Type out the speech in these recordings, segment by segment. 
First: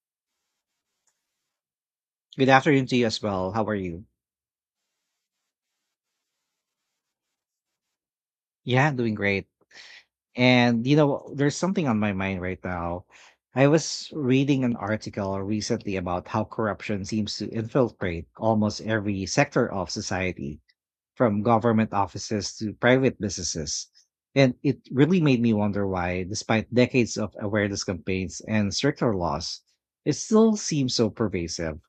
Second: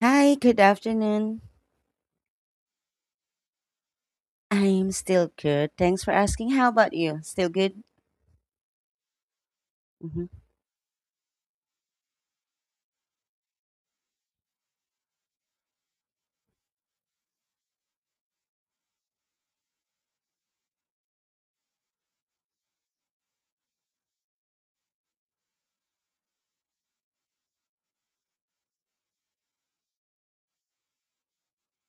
Hi, good afternoon. Good afternoon to you as well. How are you? I'm still good. Thanks for asking. How about you? Still good? Yeah, doing great. hmm There's something on my mind right now. I was reading an article recently about how corruption seems to infiltrate almost every sector of society, from government offices to private businesses. And it really made me wonder why, despite decades of awareness campaigns and stricter laws, it still seems so pervasive.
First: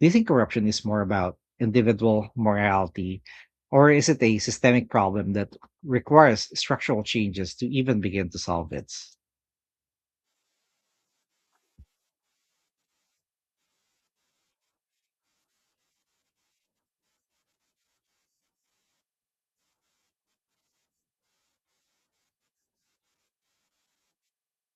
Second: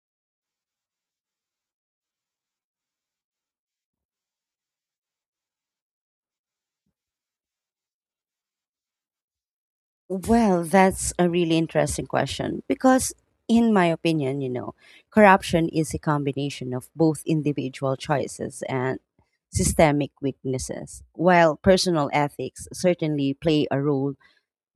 Do you think corruption is more about individual morality, or is it a systemic problem that requires structural changes to even begin to solve it? Well, that's a really interesting question because, in my opinion, you know, corruption is a combination of both individual choices and systemic weaknesses. While personal ethics certainly play a role,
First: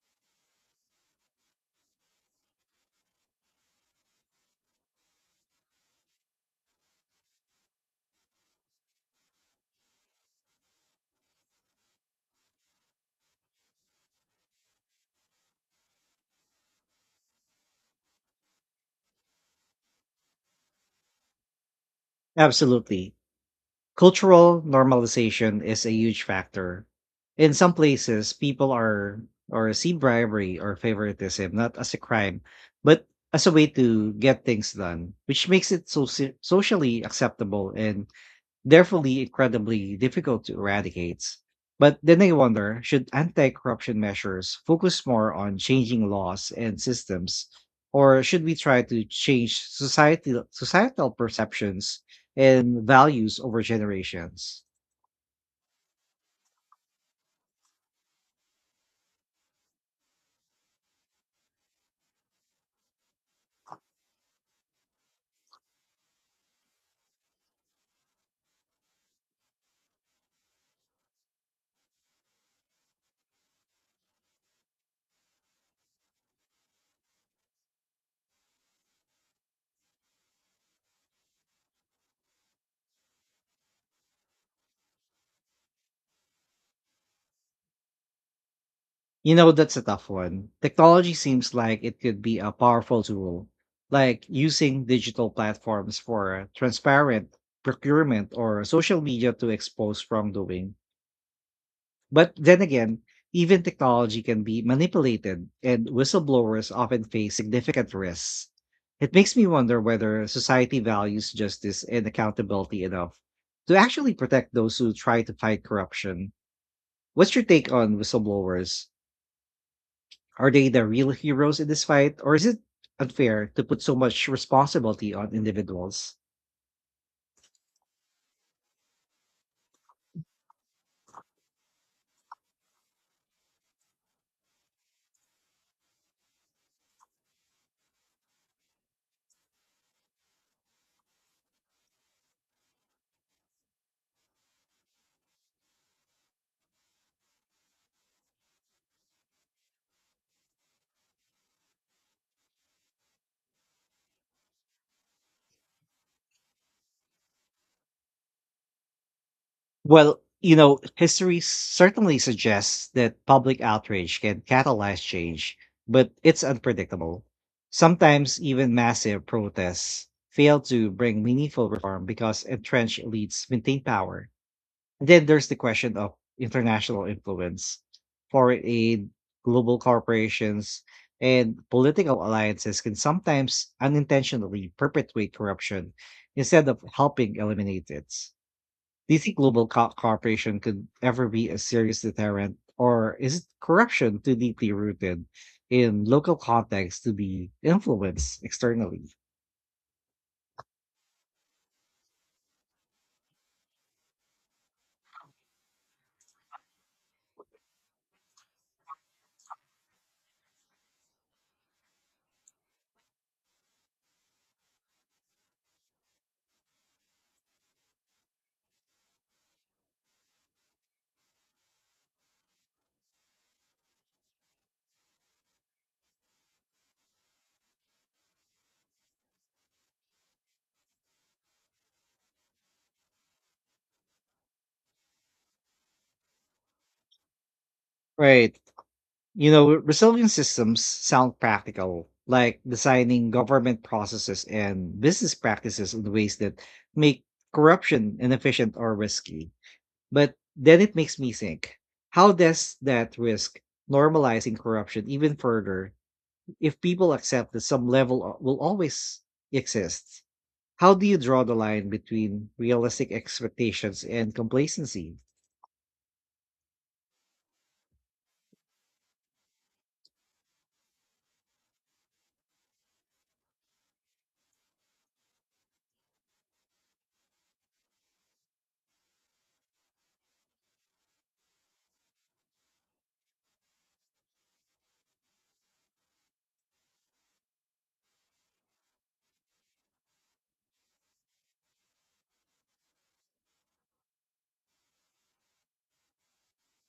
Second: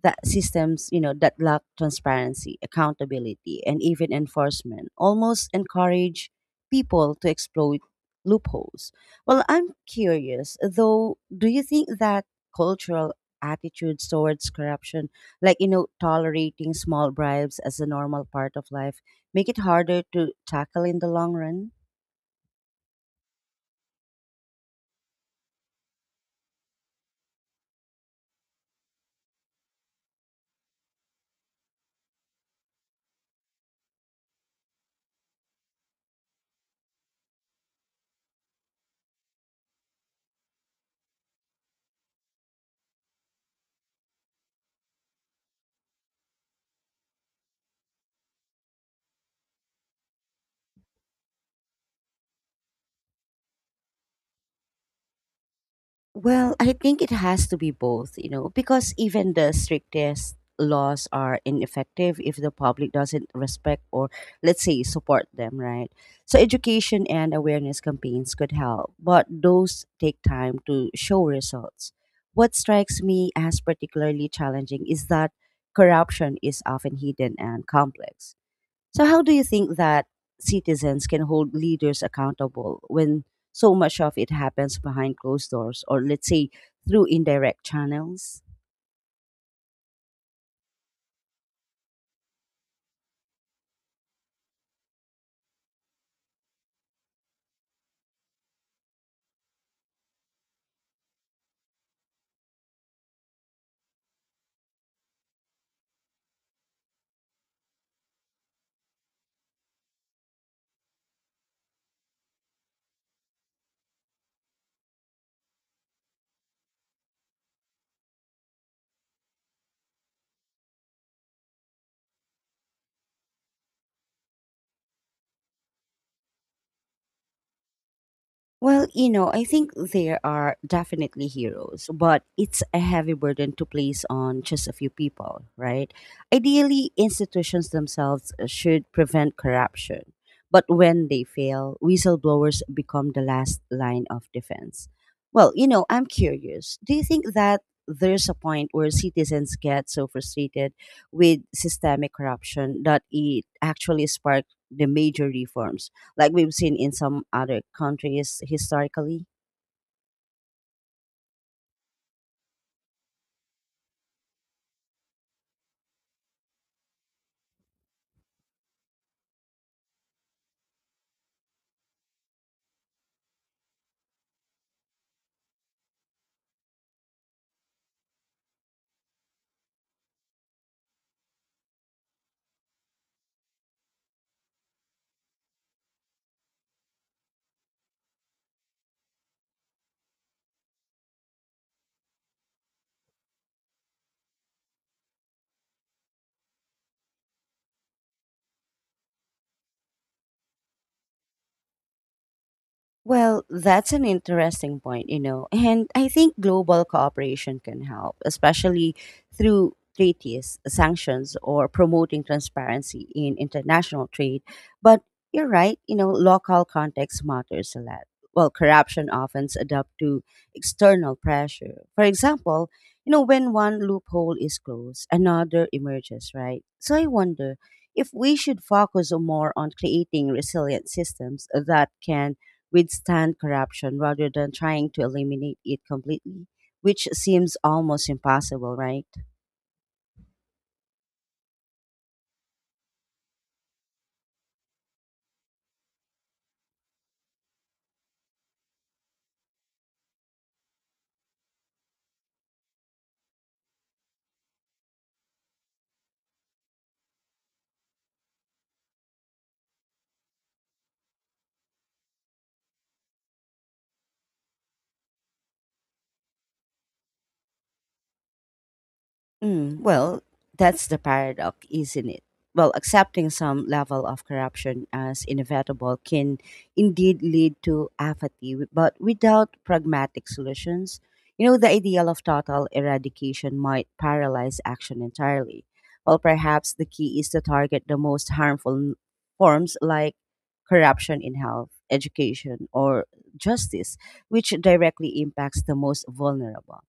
that systems, you know, that lack transparency, accountability, and even enforcement almost encourage people to exploit loopholes. Well, I'm curious though, do you think that cultural attitudes towards corruption, like, you know, tolerating small bribes as a normal part of life, make it harder to tackle in the long run? Absolutely. Cultural normalization is a huge factor. In some places, people are or see bribery or favoritism not as a crime, but as a way to get things done, which makes it so socially acceptable and therefore incredibly difficult to eradicate. But then I wonder, should anti corruption measures focus more on changing laws and systems, or should we try to change societal perceptions and values over generations? Well, I think it has to be both, you know, because even the strictest laws are ineffective if the public doesn't respect or, let's say, support them, right? So, education and awareness campaigns could help, but those take time to show results. What strikes me as particularly challenging is that corruption is often hidden and complex. So, how do you think that citizens can hold leaders accountable when so much of it happens behind closed doors or, let's say, through indirect channels? You know, that's a tough one. Technology seems like it could be a powerful tool, like using digital platforms for transparent procurement or social media to expose wrongdoing. But then again, even technology can be manipulated, and whistleblowers often face significant risks. It makes me wonder whether society values justice and accountability enough to actually protect those who try to fight corruption. What's your take on whistleblowers? Are they the real heroes in this fight, or is it unfair to put so much responsibility on individuals? Well, you know, I think there are definitely heroes, but it's a heavy burden to place on just a few people, right? Ideally, institutions themselves should prevent corruption. But when they fail, whistleblowers become the last line of defense. Well, you know, I'm curious. Do you think that there's a point where citizens get so frustrated with systemic corruption that it actually sparks the major reforms, like we've seen in some other countries historically? History certainly suggests that public outrage can catalyze change, but it's unpredictable. Sometimes even massive protests fail to bring meaningful reform because entrenched elites maintain power. And then there's the question of international influence, foreign aid, global corporations, and political alliances can sometimes unintentionally perpetuate corruption instead of helping eliminate it. Do you think global cooperation could ever be a serious deterrent, or is it corruption too deeply rooted in local contexts to be influenced externally? Well, that's an interesting point, you know, and I think global cooperation can help, especially through treaties, sanctions, or promoting transparency in international trade. But you're right, you know, local context matters a lot. Well, corruption often adapt to external pressure. For example, you know, when one loophole is closed, another emerges, right? So I wonder if we should focus more on creating resilient systems that can withstand corruption rather than trying to eliminate it completely, which seems almost Right. impossible, right? You know, resilient systems sound practical, like designing government processes and business practices in ways that make corruption inefficient or risky. But then it makes me think, how does that risk normalizing corruption even further? If people accept that will always exist, how do you draw the line between realistic expectations and complacency? Mm, well, that's the paradox, isn't it? Well, accepting some level of corruption as inevitable can indeed lead to apathy, but without pragmatic solutions, you know, the ideal of total eradication might paralyze action entirely. Well, perhaps the key is to target the most harmful forms, like corruption in health, education, or justice, which directly impacts the most vulnerable.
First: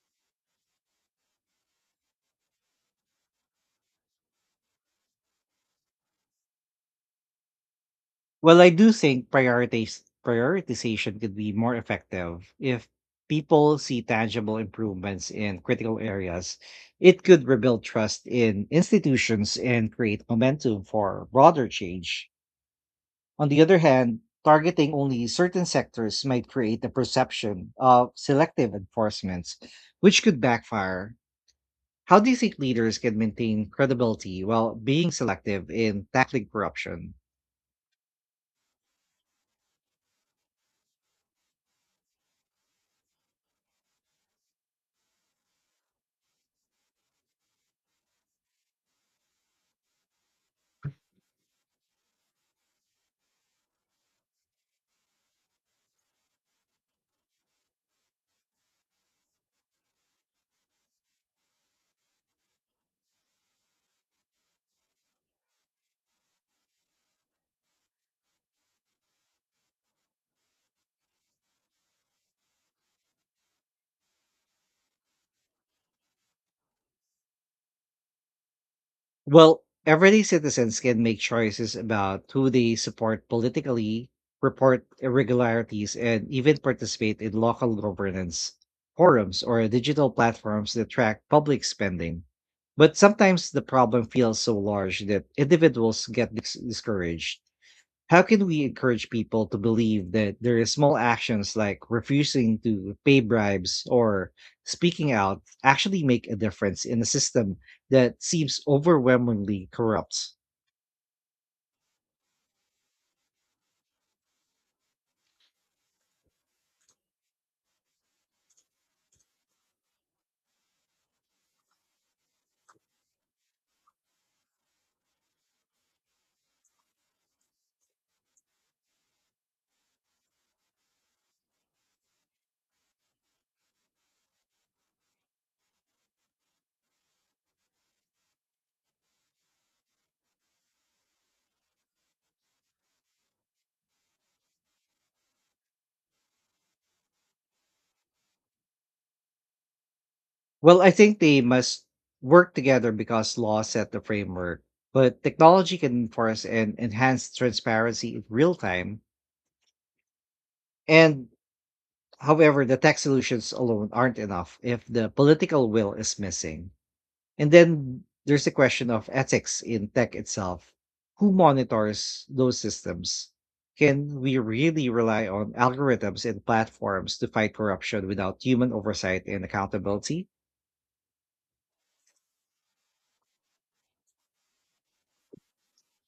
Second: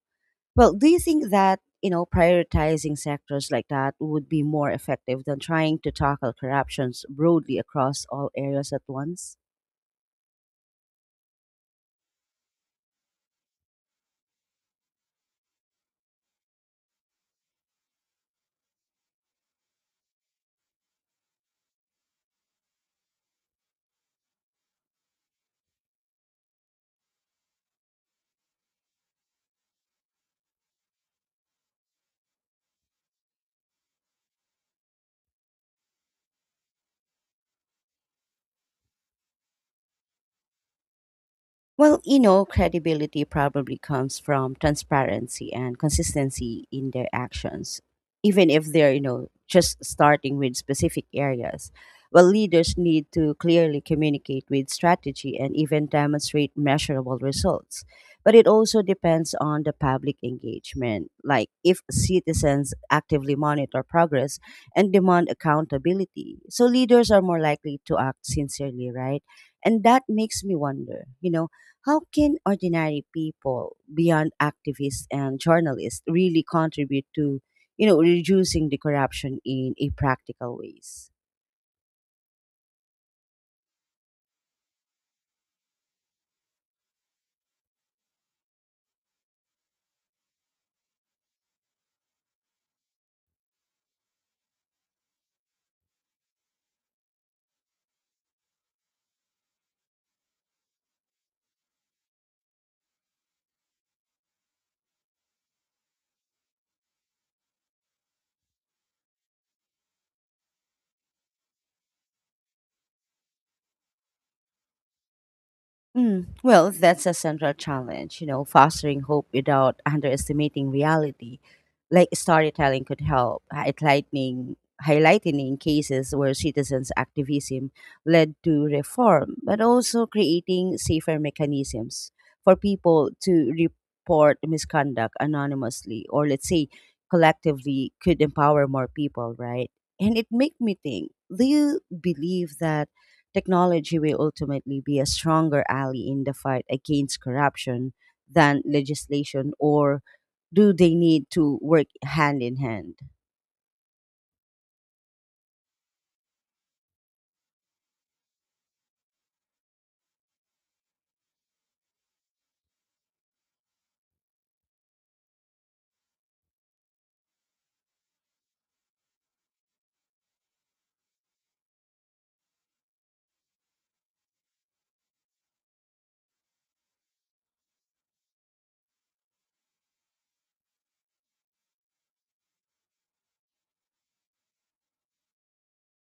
Well, do you think that, you know, prioritizing sectors like that would be more effective than trying to tackle corruptions broadly across all Well, I areas at do think once? Prioritization could be more effective if people see tangible improvements in critical areas. It could rebuild trust in institutions and create momentum for broader change. On the other hand, targeting only certain sectors might create the perception of selective enforcements, which could backfire. How do you think leaders can maintain credibility while being selective in tackling corruption? Well, you know, credibility probably comes from transparency and consistency in their actions, even if they're, you know, just starting with specific areas. Well, leaders need to clearly communicate with strategy and even demonstrate measurable results. But it also depends on the public engagement. Like, if citizens actively monitor progress and demand accountability, so leaders are more likely to act sincerely, right? And that makes me wonder, you know, how can ordinary people, beyond activists and journalists, really contribute to, you know, reducing the corruption Well, in a everyday practical citizens can ways? make choices about who they support politically, report irregularities, and even participate in local governance forums or digital platforms that track public spending. But sometimes the problem feels so large that individuals get discouraged. How can we encourage people to believe that their small actions, like refusing to pay bribes or speaking out, actually make a difference in a system that seems overwhelmingly corrupt? Mm, well, that's a central challenge, you know, fostering hope without underestimating reality. Like storytelling could help, highlighting cases where citizens' activism led to reform, but also creating safer mechanisms for people to report misconduct anonymously or, let's say, collectively could empower more people, right? And it made me think, do you believe that technology will ultimately be a stronger ally in the fight against corruption than legislation, or do Well, I they think need they to must work hand work in together hand? because laws set the framework, but technology can enforce and enhance transparency in real time. And however, the tech solutions alone aren't enough if the political will is missing. And then there's the question of ethics in tech itself. Who monitors those systems? Can we really rely on algorithms and platforms to fight corruption without human oversight and accountability?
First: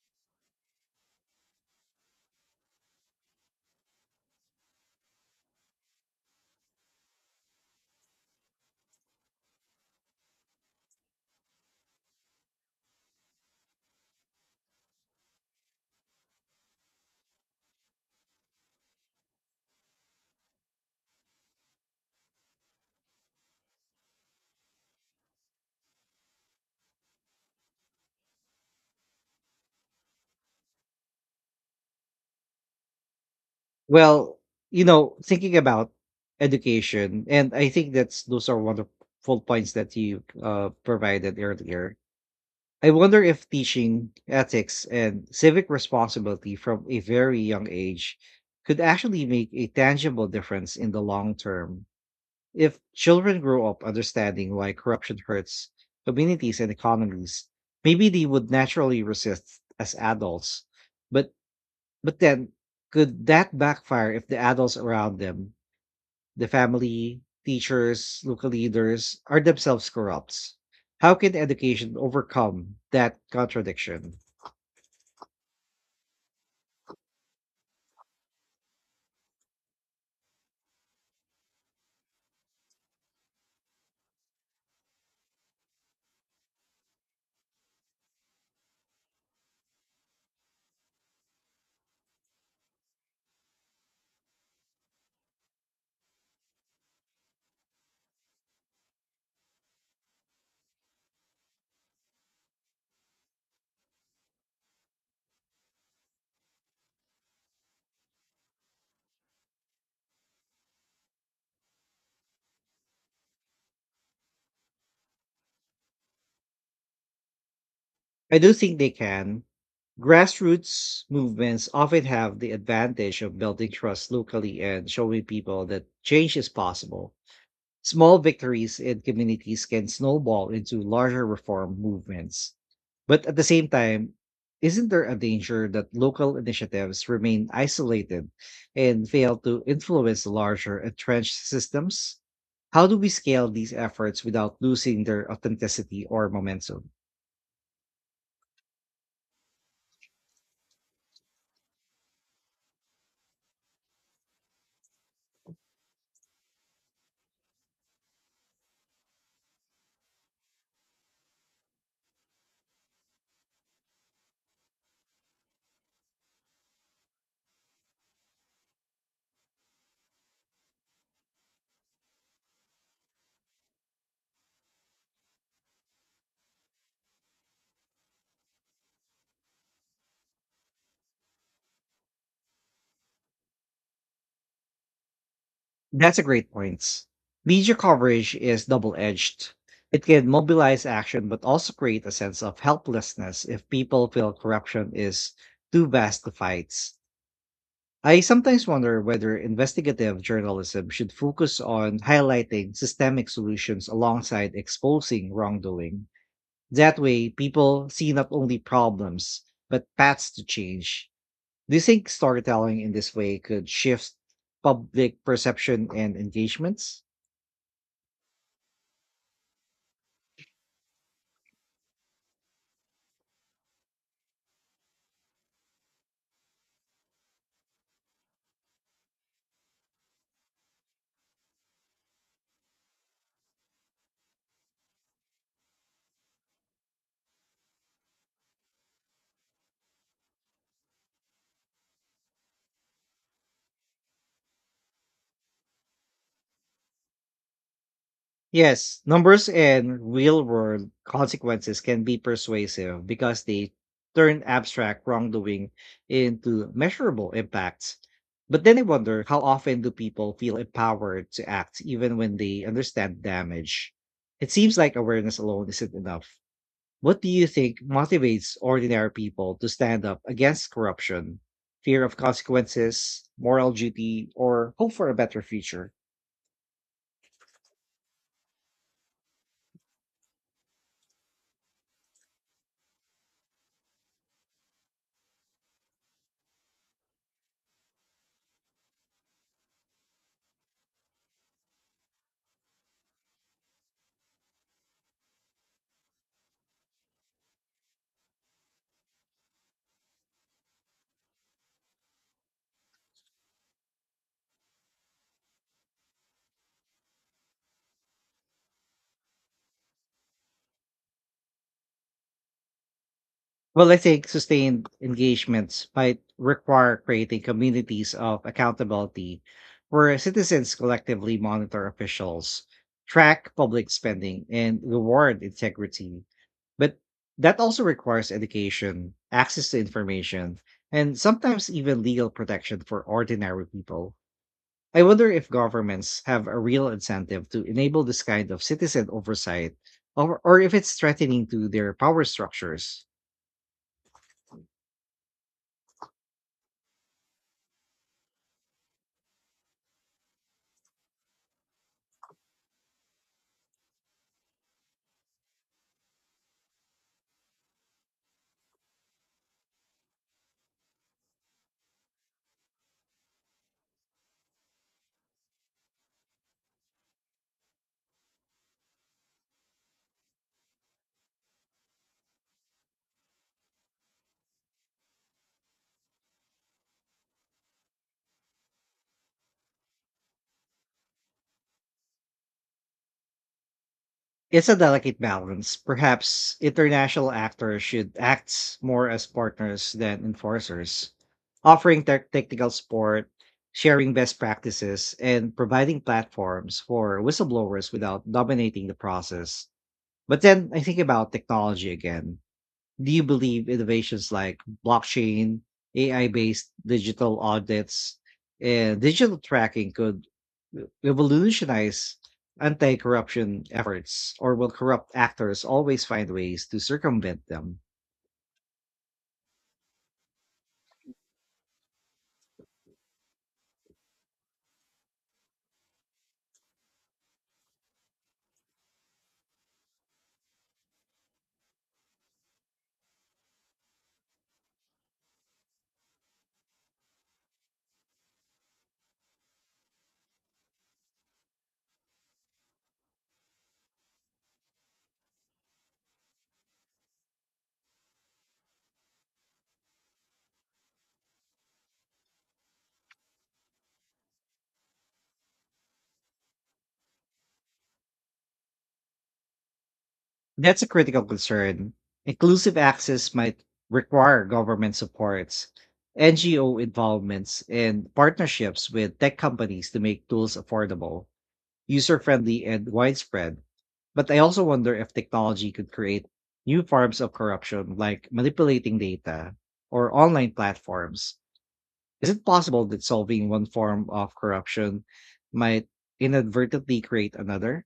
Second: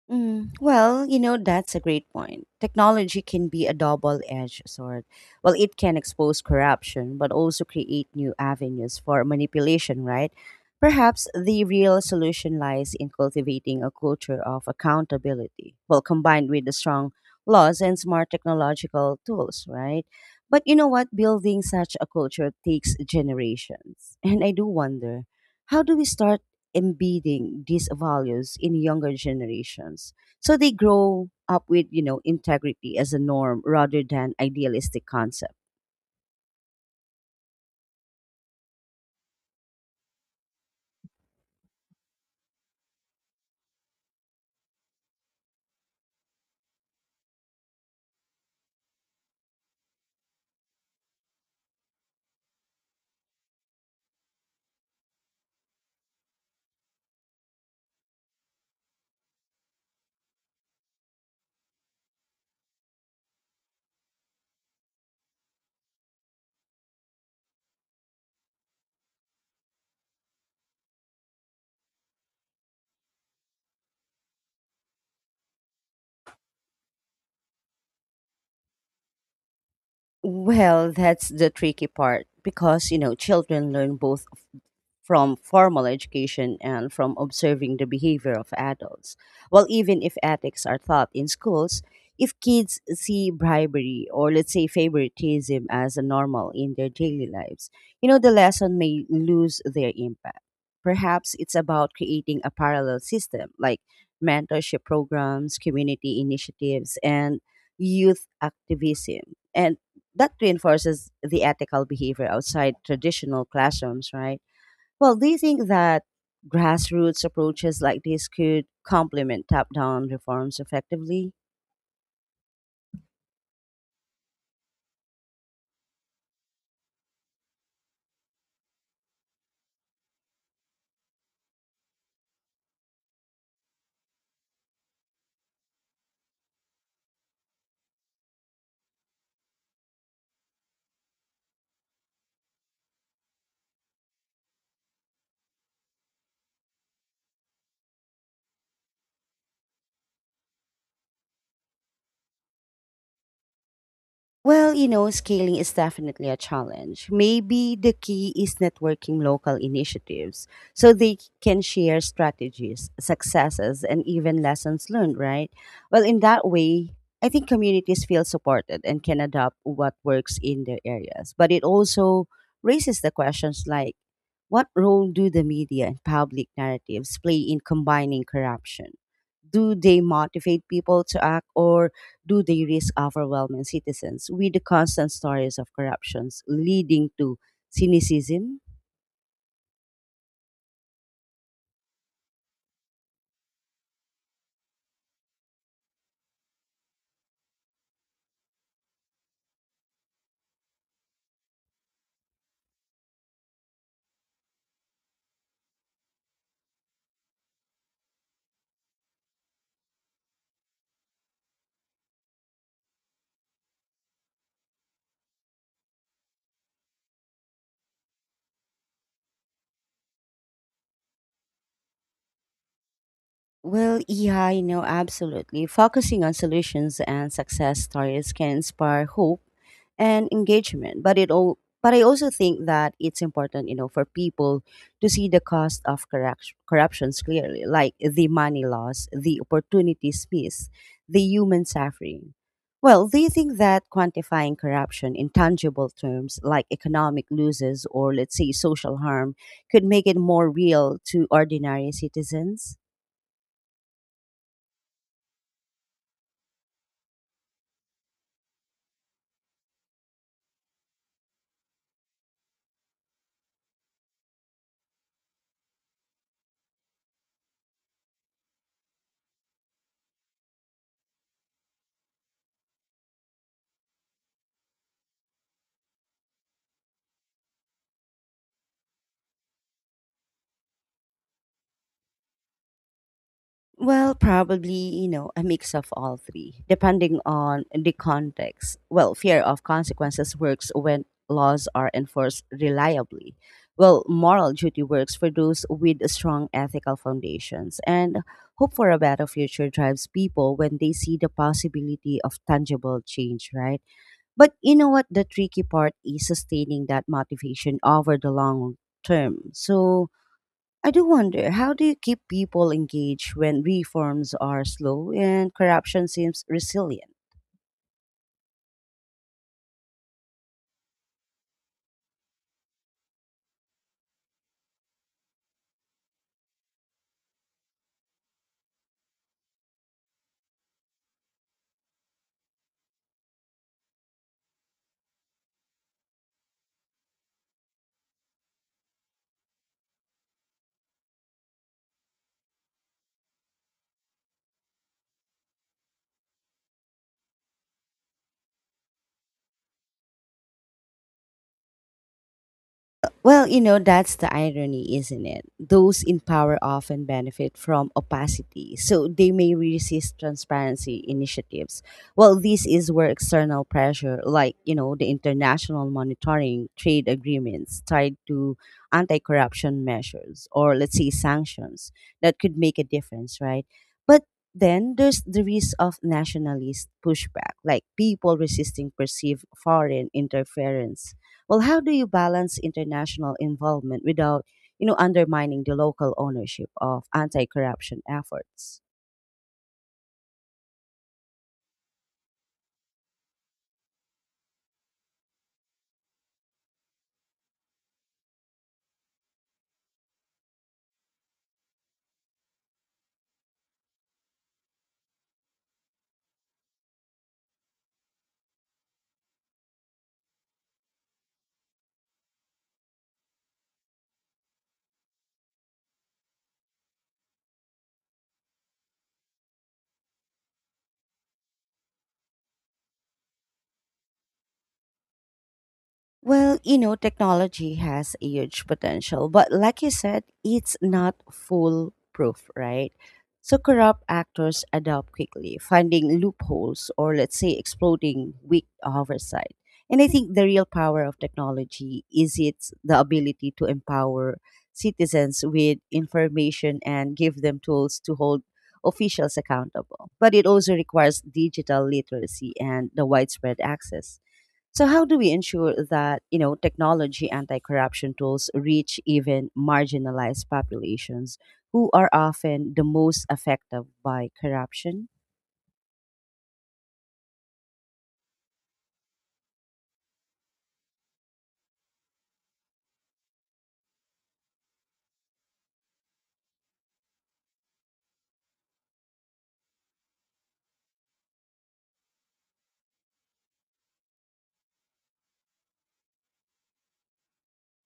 Mm, well, you know, that's a great point. Technology can be a double edged sword. Well, it can expose corruption, but also create new avenues for manipulation, right? Perhaps the real solution lies in cultivating a culture of accountability, well, combined with the strong laws and smart technological tools, right? But you know what? Building such a culture takes generations. And I do wonder, how do we start embedding these values in younger generations so they grow up with, you know, integrity as a norm rather than Well, idealistic concept? thinking about education, and I think that's those are wonderful points that you provided earlier. I wonder if teaching ethics and civic responsibility from a very young age could actually make a tangible difference in the long term. If children grow up understanding why corruption hurts communities and economies, maybe they would naturally resist as adults. But but then could that backfire if the adults around them, the family, teachers, local leaders, are themselves corrupt? How can education overcome that contradiction? Well, that's the tricky part because, you know, children learn both from formal education and from observing the behavior of adults. Well, even if ethics are taught in schools, if kids see bribery or, let's say, favoritism as a normal in their daily lives, you know, the lesson may lose their impact. Perhaps it's about creating a parallel system like mentorship programs, community initiatives, and youth activism. And that reinforces the ethical behavior outside traditional classrooms, right? Well, do you think that grassroots approaches like this I do could think they can. complement top down reforms Grassroots effectively? movements often have the advantage of building trust locally and showing people that change is possible. Small victories in communities can snowball into larger reform movements. But at the same time, isn't there a danger that local initiatives remain isolated and fail to influence larger entrenched systems? How do we scale these efforts without losing their authenticity or momentum? Well, you know, scaling is definitely a challenge. Maybe the key is networking local initiatives so they can share strategies, successes, and even lessons learned, right? Well, in that way, I think communities feel supported and can adopt what works in their areas. But it also raises the questions like, what role do the media and public narratives play in combining corruption? Do they motivate people to act, or do they risk overwhelming citizens with the constant stories of That's a corruptions great point. leading to Media coverage cynicism? is double edged. It can mobilize action, but also create a sense of helplessness if people feel corruption is too vast to fight. I sometimes wonder whether investigative journalism should focus on highlighting systemic solutions alongside exposing wrongdoing. That way, people see not only problems, but paths to change. Do you think storytelling in this way could shift public perception and engagements? Well, yeah, you know, absolutely. Focusing on solutions and success stories can inspire hope and engagement, but it all, but I also think that it's important, you know, for people to see the cost of corruptions clearly, like the money loss, the opportunities missed, the human suffering. Well, do you think that quantifying corruption in tangible terms, like economic losses or, let's say, social Yes, harm, numbers could and make it real more world real to consequences ordinary can be citizens? persuasive because they turn abstract wrongdoing into measurable impacts. But then I wonder, how often do people feel empowered to act even when they understand damage? It seems like awareness alone isn't enough. What do you think motivates ordinary people to stand up against corruption? Fear of consequences, moral duty, or hope for a better future? Well, probably, you know, a mix of all three, depending on the context. Well, fear of consequences works when laws are enforced reliably. Well, moral duty works for those with strong ethical foundations. And hope for a better future drives people when they see the possibility of tangible change, right? But you know what? The tricky part is sustaining that motivation over the long term. So, I do wonder, how do you keep people engaged when Well, I think reforms are sustained slow and engagements corruption might seems require resilient? creating communities of accountability where citizens collectively monitor officials, track public spending, and reward integrity. But that also requires education, access to information, and sometimes even legal protection for ordinary people. I wonder if governments have a real incentive to enable this kind of citizen oversight, or if it's threatening to their power structures. Well, you know, that's the irony, isn't it? Those in power often benefit from opacity, so they may resist transparency initiatives. Well, this is where external pressure, like, you know, the international monitoring trade agreements tied to anti corruption measures or, let's say, sanctions, that could make a difference, right? But then there's the risk of nationalist pushback, like people resisting perceived foreign interference. Well, how do you balance international involvement without, It's a you know, delicate undermining balance. the local Perhaps ownership of international actors anti-corruption should act efforts? more as partners than enforcers, offering their technical support, sharing best practices, and providing platforms for whistleblowers without dominating the process. But then I think about technology again, do you believe innovations like blockchain, AI based digital audits, and digital tracking could revolutionize anti corruption efforts, or will corrupt actors always find ways to circumvent them? Well, you know, technology has a huge potential, but like you said, it's not foolproof, right? So corrupt actors adapt quickly, finding loopholes or, let's say, exploiting weak oversight. And I think the real power of technology is its the ability to empower citizens with information and give them tools to hold officials accountable. But it also requires digital literacy and the widespread access. So how do we ensure that, you know, technology anti-corruption tools reach even marginalized That's a critical populations who concern. are often Inclusive the most access might affected by require government corruption? supports, NGO involvements, and partnerships with tech companies to make tools affordable, user friendly, and widespread. But I also wonder if technology could create new forms of corruption, like manipulating data or online platforms. Is it possible that solving one form of corruption might inadvertently create another?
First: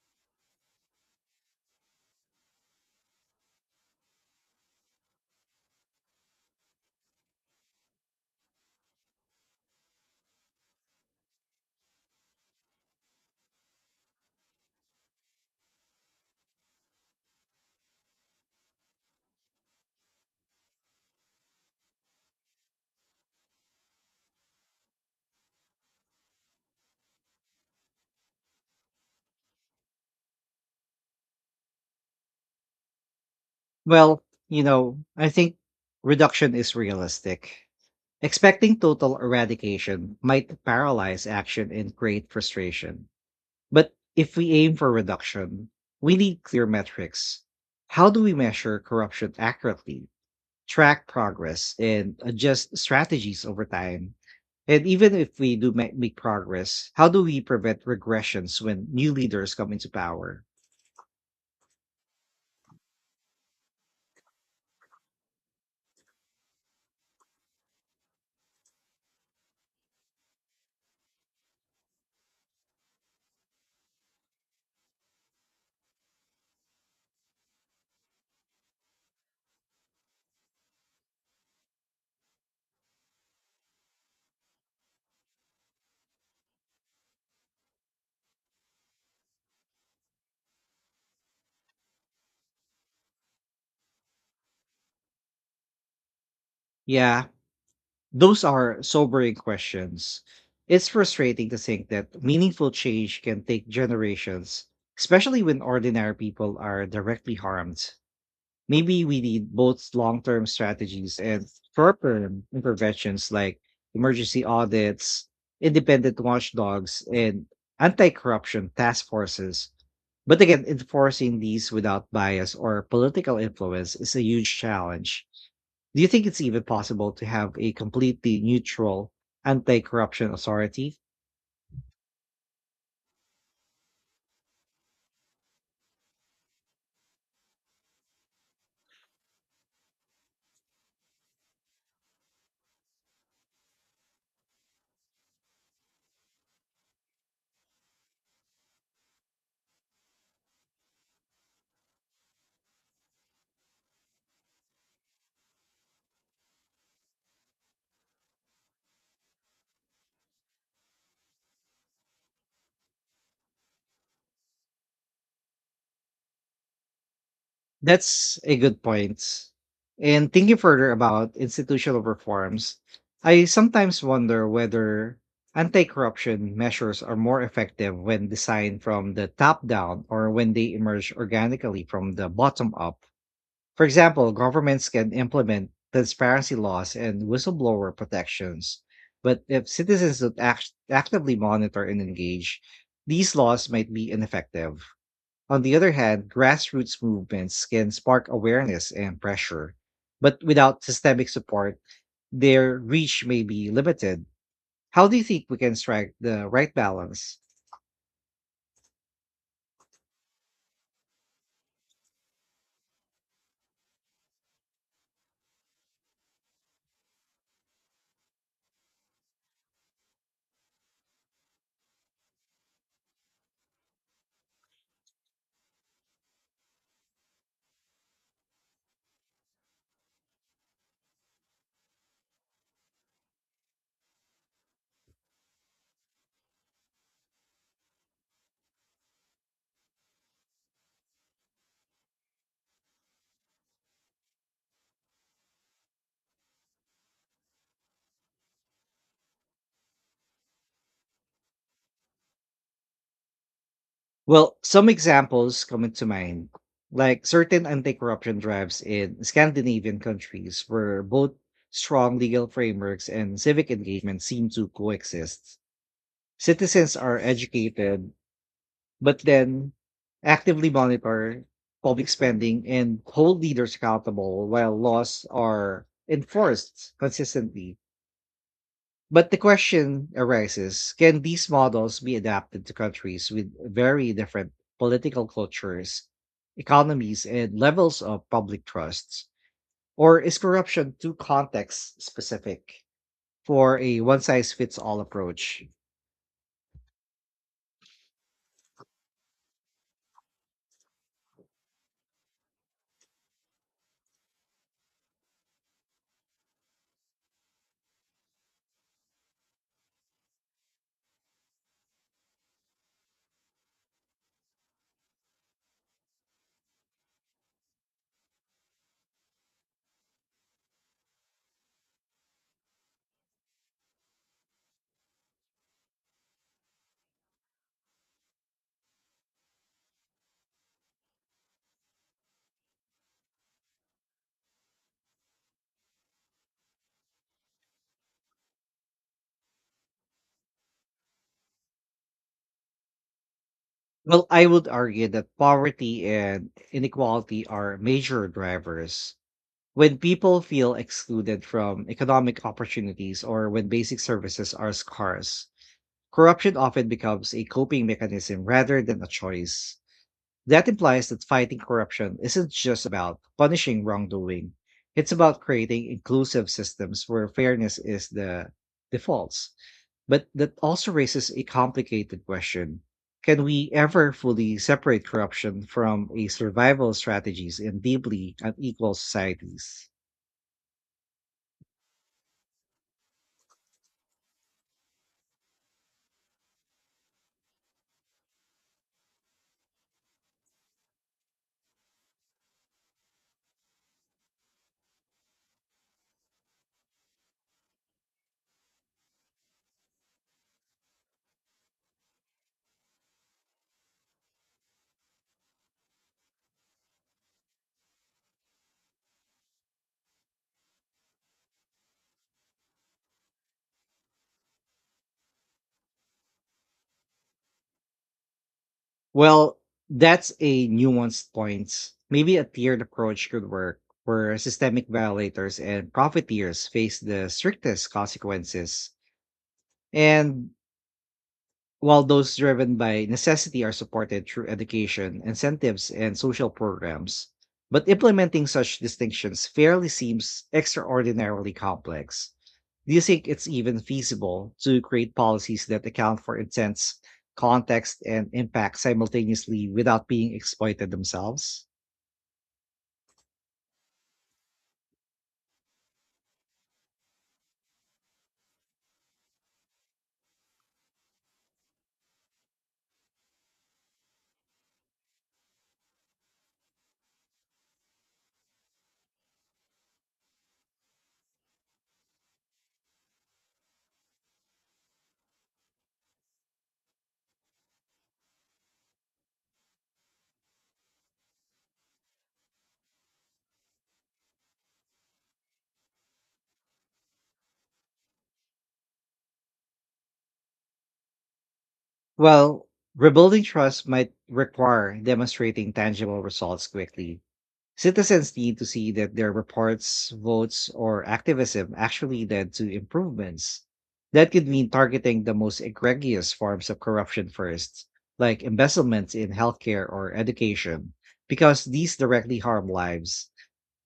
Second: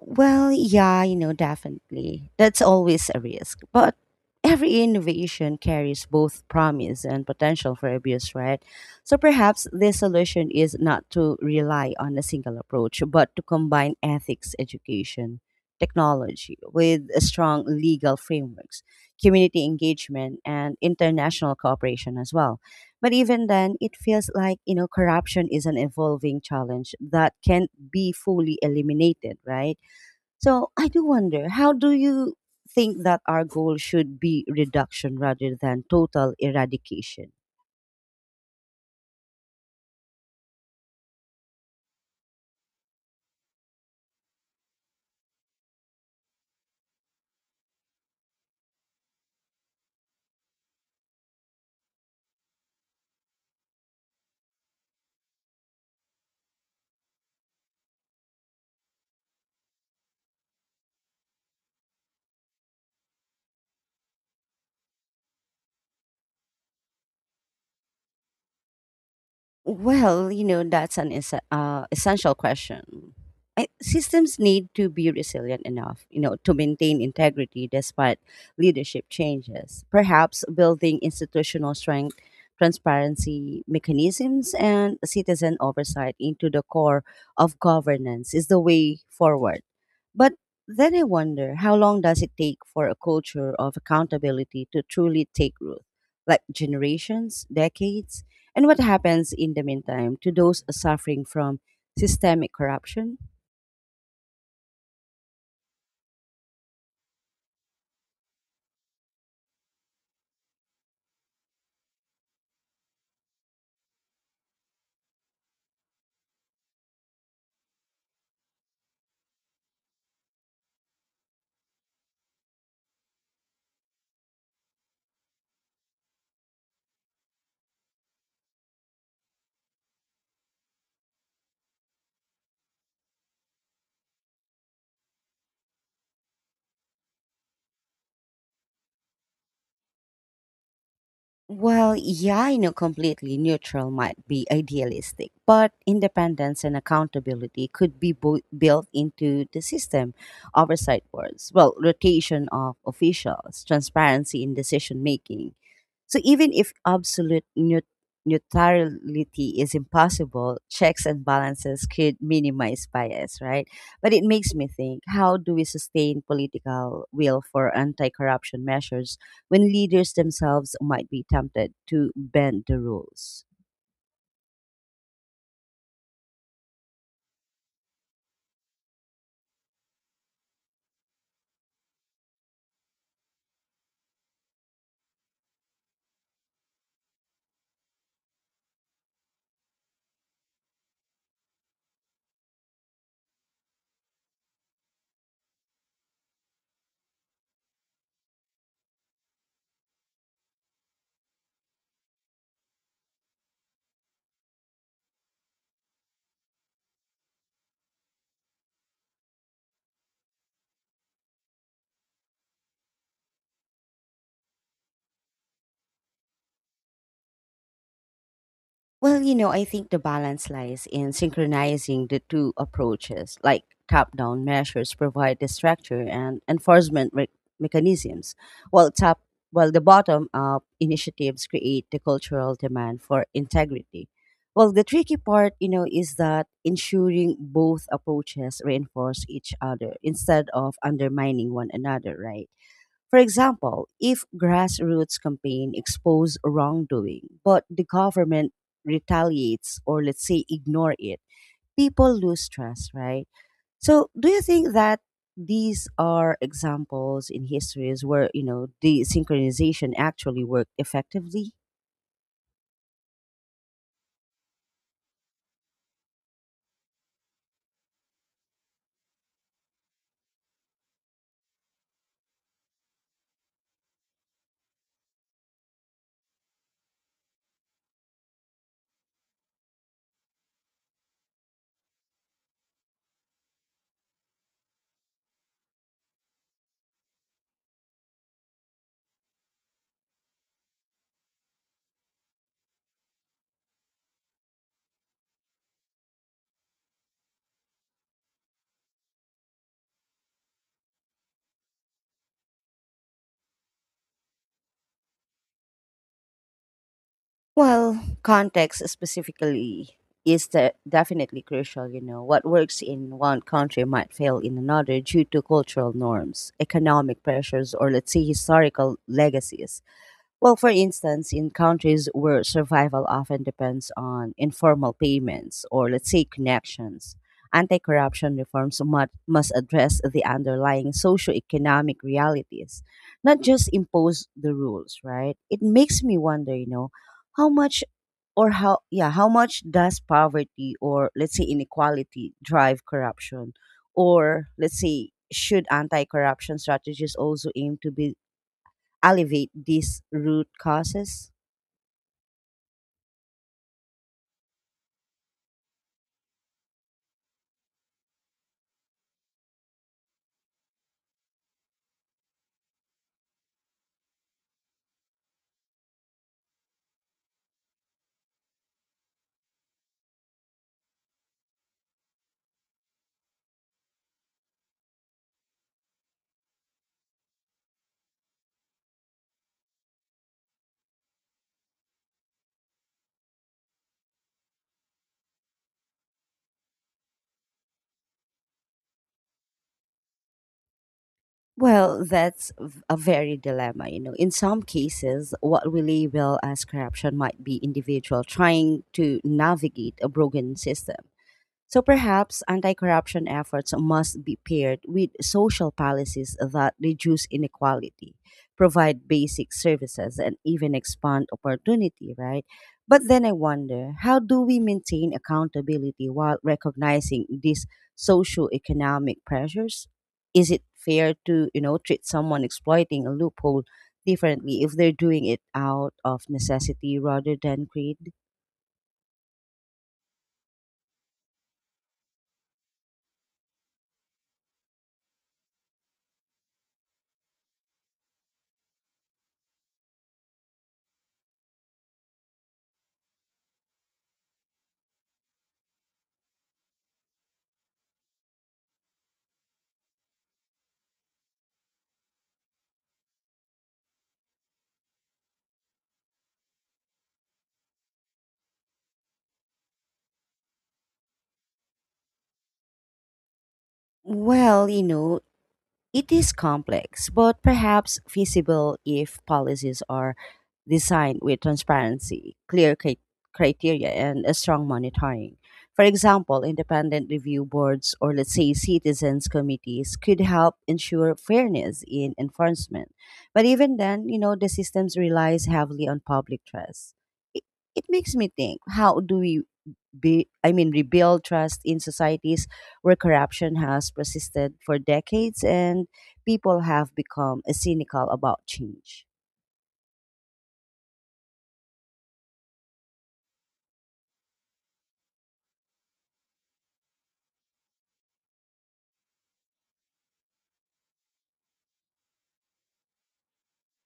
Well, yeah, you know, definitely. That's always a risk. But every innovation carries both promise and potential for abuse, right? So perhaps the solution is not to rely on a single approach, but to combine ethics education, technology with a strong legal frameworks, community engagement, and international cooperation as well. But even then, it feels like, you know, corruption is an evolving challenge that can't be fully eliminated, right? So I do wonder, how do you think that our goal should Well, be reduction I rather think than total reduction is eradication? realistic. Expecting total eradication might paralyze action and create frustration. But if we aim for reduction, we need clear metrics. How do we measure corruption accurately, track progress, and adjust strategies over time? And even if we do make progress, how do we prevent regressions when new leaders come into power? Well, you know, that's an essential question. I, systems need to be resilient enough, you know, to maintain integrity despite leadership changes. Perhaps building institutional strength, transparency mechanisms, and citizen oversight into the core of governance is the way forward. But then I wonder, how long does it take for a culture of accountability to truly take root? Like Yeah, generations, decades? those And are what happens sobering in the meantime questions. to those It's suffering frustrating to from think that systemic meaningful corruption? change can take generations, especially when ordinary people are directly harmed. Maybe we need both long term strategies and short term interventions like emergency audits, independent watchdogs, and anti corruption task forces. But again, enforcing these without bias or political influence is a huge challenge. Do you think it's even possible to have a completely neutral anti corruption authority? Well, yeah, I know completely neutral might be idealistic, but independence and accountability could be built into the system. Oversight boards, well, rotation of officials, transparency in decision making, so even if absolute neutrality is impossible, checks and balances could minimize bias, right? But it makes me think, how do we sustain political will for anti That's a corruption good measures point. when leaders And thinking themselves further might be about tempted institutional to bend reforms, the rules? I sometimes wonder whether anti corruption measures are more effective when designed from the top down or when they emerge organically from the bottom up. For example, governments can implement transparency laws and whistleblower protections, but if citizens don't actively monitor and engage, these laws might be ineffective. On the other hand, grassroots movements can spark awareness and pressure, but without systemic support, their reach may be limited. How do you think we can strike the right balance? Well, you know, I think the balance lies in synchronizing the two approaches. Like top down measures provide the structure and enforcement mechanisms, while, while the bottom up initiatives create the cultural demand for integrity. Well, the tricky part, you know, is that ensuring both approaches reinforce each other instead of undermining one another, right? For example, if grassroots campaign expose wrongdoing, but the government retaliates or, let's say, ignore it, people lose trust, right? So do you Well, think some that examples come these into are mind, like examples in certain anti histories where, corruption drives the in synchronization Scandinavian actually countries worked where both effectively? strong legal frameworks and civic engagement seem to coexist. Citizens are educated, but then actively monitor public spending and hold leaders accountable while laws are enforced consistently. But the question arises, can these models be adapted to countries with very different political cultures, economies, and levels of public trusts? Or is corruption too context specific for a one size fits all approach? Well, context specifically is definitely crucial. You know, what works in one country might fail in another due to cultural norms, economic pressures, or let's say historical legacies. Well, for instance, in countries where survival often depends on informal payments or, let's say, connections, anti corruption reforms must address the underlying socioeconomic realities, not just impose the rules, right? It makes me wonder, how much or how much does poverty or, let's say, inequality drive corruption? Well, Or, I would let's argue say, that should poverty anti and corruption strategies inequality also are aim to be major drivers. alleviate When these people root feel causes? excluded from economic opportunities or when basic services are scarce, corruption often becomes a coping mechanism rather than a choice. That implies that fighting corruption isn't just about punishing wrongdoing. It's about creating inclusive systems where fairness is the default. But that also raises a complicated question. Can we ever fully separate corruption from a survival strategies in deeply unequal societies? Well, that's a very dilemma, you know. In some cases, what we label as corruption might be individual trying to navigate a broken system. So perhaps anti corruption efforts must be paired with social policies that reduce inequality, provide basic services, and even expand opportunity, right? But then I wonder how do we maintain accountability while recognizing these socio-economic Well, pressures? that's Is it a fair nuanced to, point. treat Maybe someone a tiered exploiting a approach could loophole work where differently if systemic they're doing it violators and out of profiteers face necessity the rather than strictest greed? consequences, and while those driven by necessity are supported through education, incentives, and social programs, but implementing such distinctions fairly seems extraordinarily complex. Do you think it's even feasible to create policies that account for intents, context, and impact simultaneously without being exploited themselves? Well, it is complex, but perhaps feasible if policies are designed with transparency, criteria, and a strong monitoring. For example, independent review boards or, let's say, citizens' committees could help ensure fairness in enforcement. But even then, the systems relies heavily on public trust. It, it makes me think how do we be I mean rebuild trust in societies Well, where rebuilding corruption trust has might persisted for require decades demonstrating and tangible people results have quickly. become cynical Citizens about need to see change. that their reports, votes, or activism actually led to improvements. That could mean targeting the most egregious forms of corruption first, like embezzlement in healthcare or education, because these directly harm lives.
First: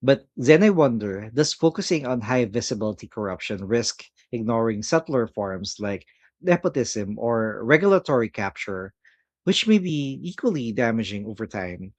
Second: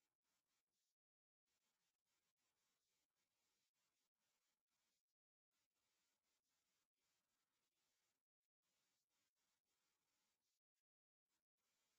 But then I wonder, does focusing on high visibility corruption risk ignoring subtler forms like nepotism or regulatory capture, which may be equally damaging over time?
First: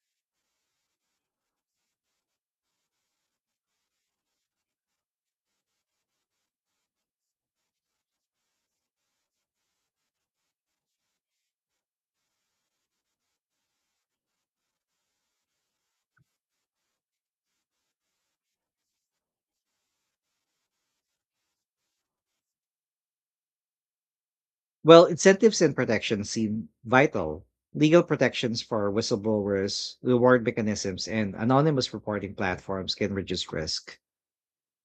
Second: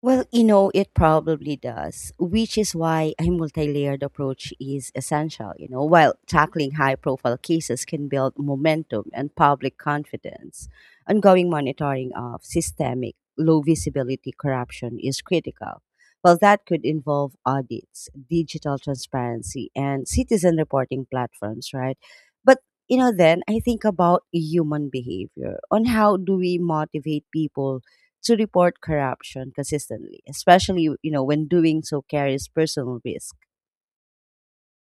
Well, it probably does, which is why a multi-layered approach is essential, you know, while tackling high-profile cases can build momentum and public confidence. Ongoing monitoring of systemic low-visibility corruption is critical. Well, that could involve audits, digital transparency, and citizen reporting platforms, right? But, then I think about human Well, incentives behavior and on how protections do we seem motivate vital. people Legal to protections report for corruption whistleblowers, consistently, reward especially mechanisms, and when doing anonymous so reporting carries platforms personal can risk. reduce risk.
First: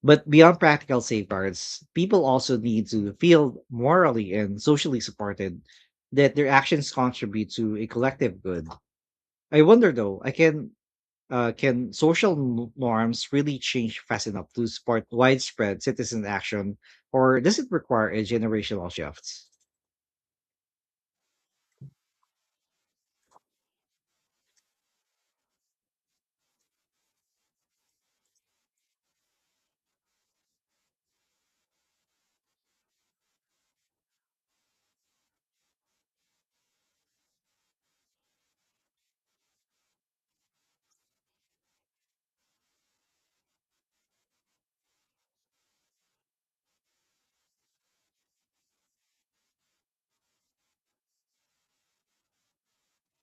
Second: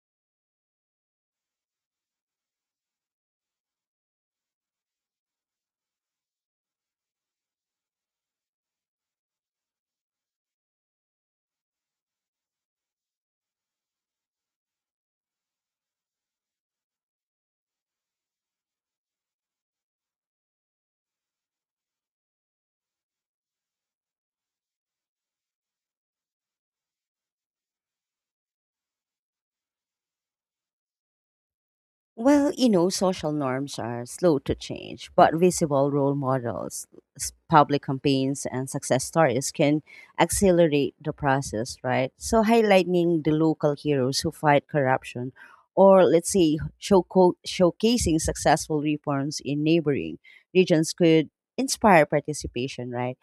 But beyond practical safeguards, people also need to feel morally and socially supported, that their actions contribute to a collective good. I wonder though, I can social norms really change fast enough to support widespread citizen action, or does it require a generational shift? Well, social norms are slow to change, but visible role models, public campaigns, and success stories can accelerate the process, right? So, highlighting the local heroes who fight corruption, or let's say showcasing successful reforms in neighboring regions could inspire participation, right?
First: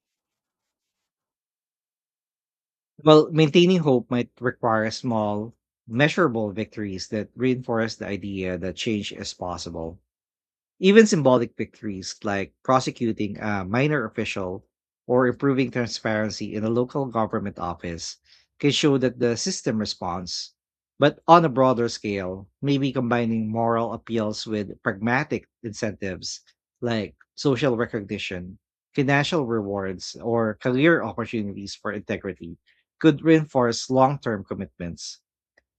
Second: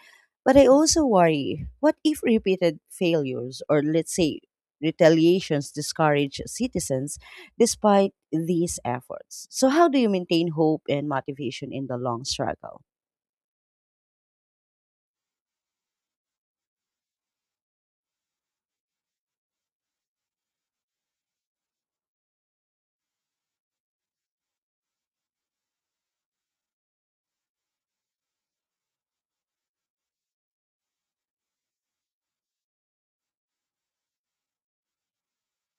But I also worry what if repeated Well, failures, maintaining or hope let's might say require small, retaliations, discourage measurable victories citizens that reinforce the despite idea that these change is efforts. So, how do possible. you maintain hope Even and symbolic motivation in the victories long like struggle? prosecuting a minor official or improving transparency in a local government office can show that the system responds. But on a broader scale, maybe combining moral appeals with pragmatic incentives like social recognition, financial rewards, or career opportunities for integrity could reinforce long term commitments.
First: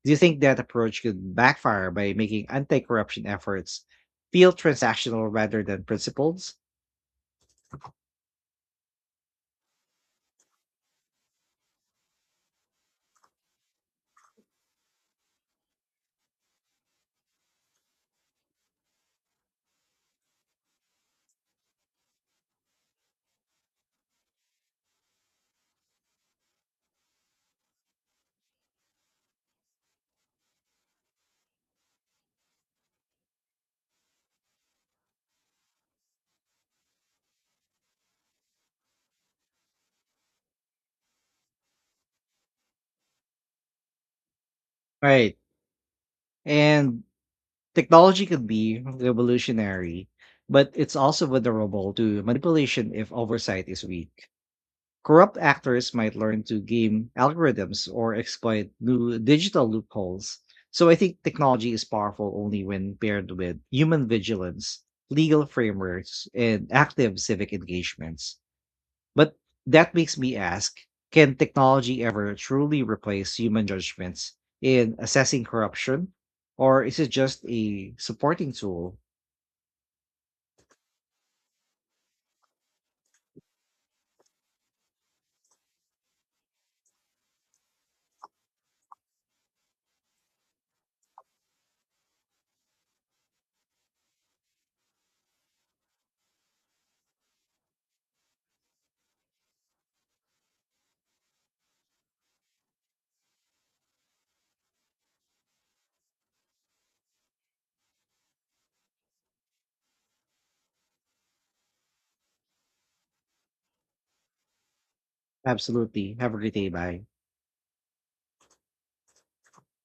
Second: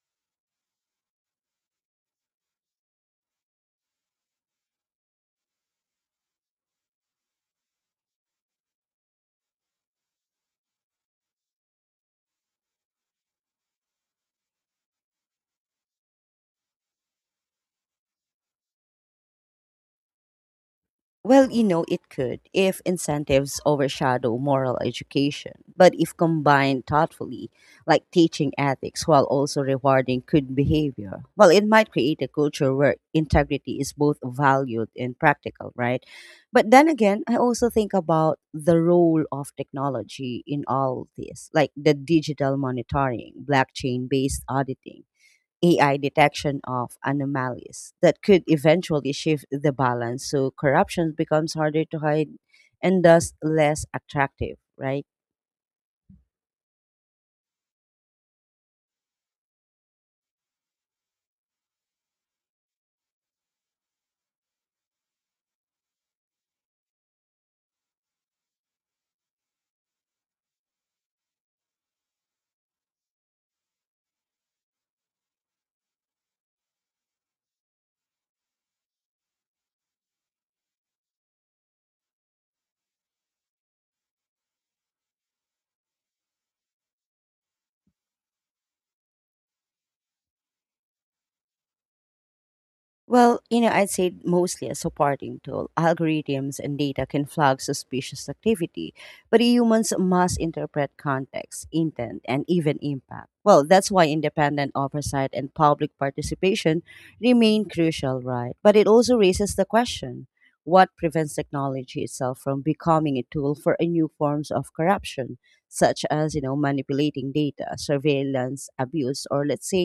Do you think that approach could backfire by making anti-corruption efforts feel transactional rather than principles? Well, it could if incentives overshadow moral education, but if combined thoughtfully, like teaching ethics while also rewarding good behavior, well, it might create a culture where integrity is both valued and practical, right? But then again, I also think about the role of technology in all this, like the digital monitoring, blockchain based auditing Right. AI detection of And anomalies that technology could could be eventually shift the revolutionary, balance so but it's corruption also becomes harder vulnerable to to hide manipulation and if thus oversight is less weak. attractive, right? Corrupt actors might learn to game algorithms or exploit new digital loopholes. So I think technology is powerful only when paired with human vigilance, legal frameworks, and active civic engagements. But that makes me ask, can technology ever truly replace human judgments in assessing corruption? Or is it just a supporting tool? Well, I'd say mostly a supporting tool. Algorithms and data can flag suspicious activity, but humans must interpret context, intent, and even impact. Well, that's why independent oversight and public participation remain crucial, right? But it also raises the question what prevents technology itself from becoming a tool for a new forms of corruption, such Absolutely. as, Have a great day. Bye. manipulating data, surveillance, abuse, or let's say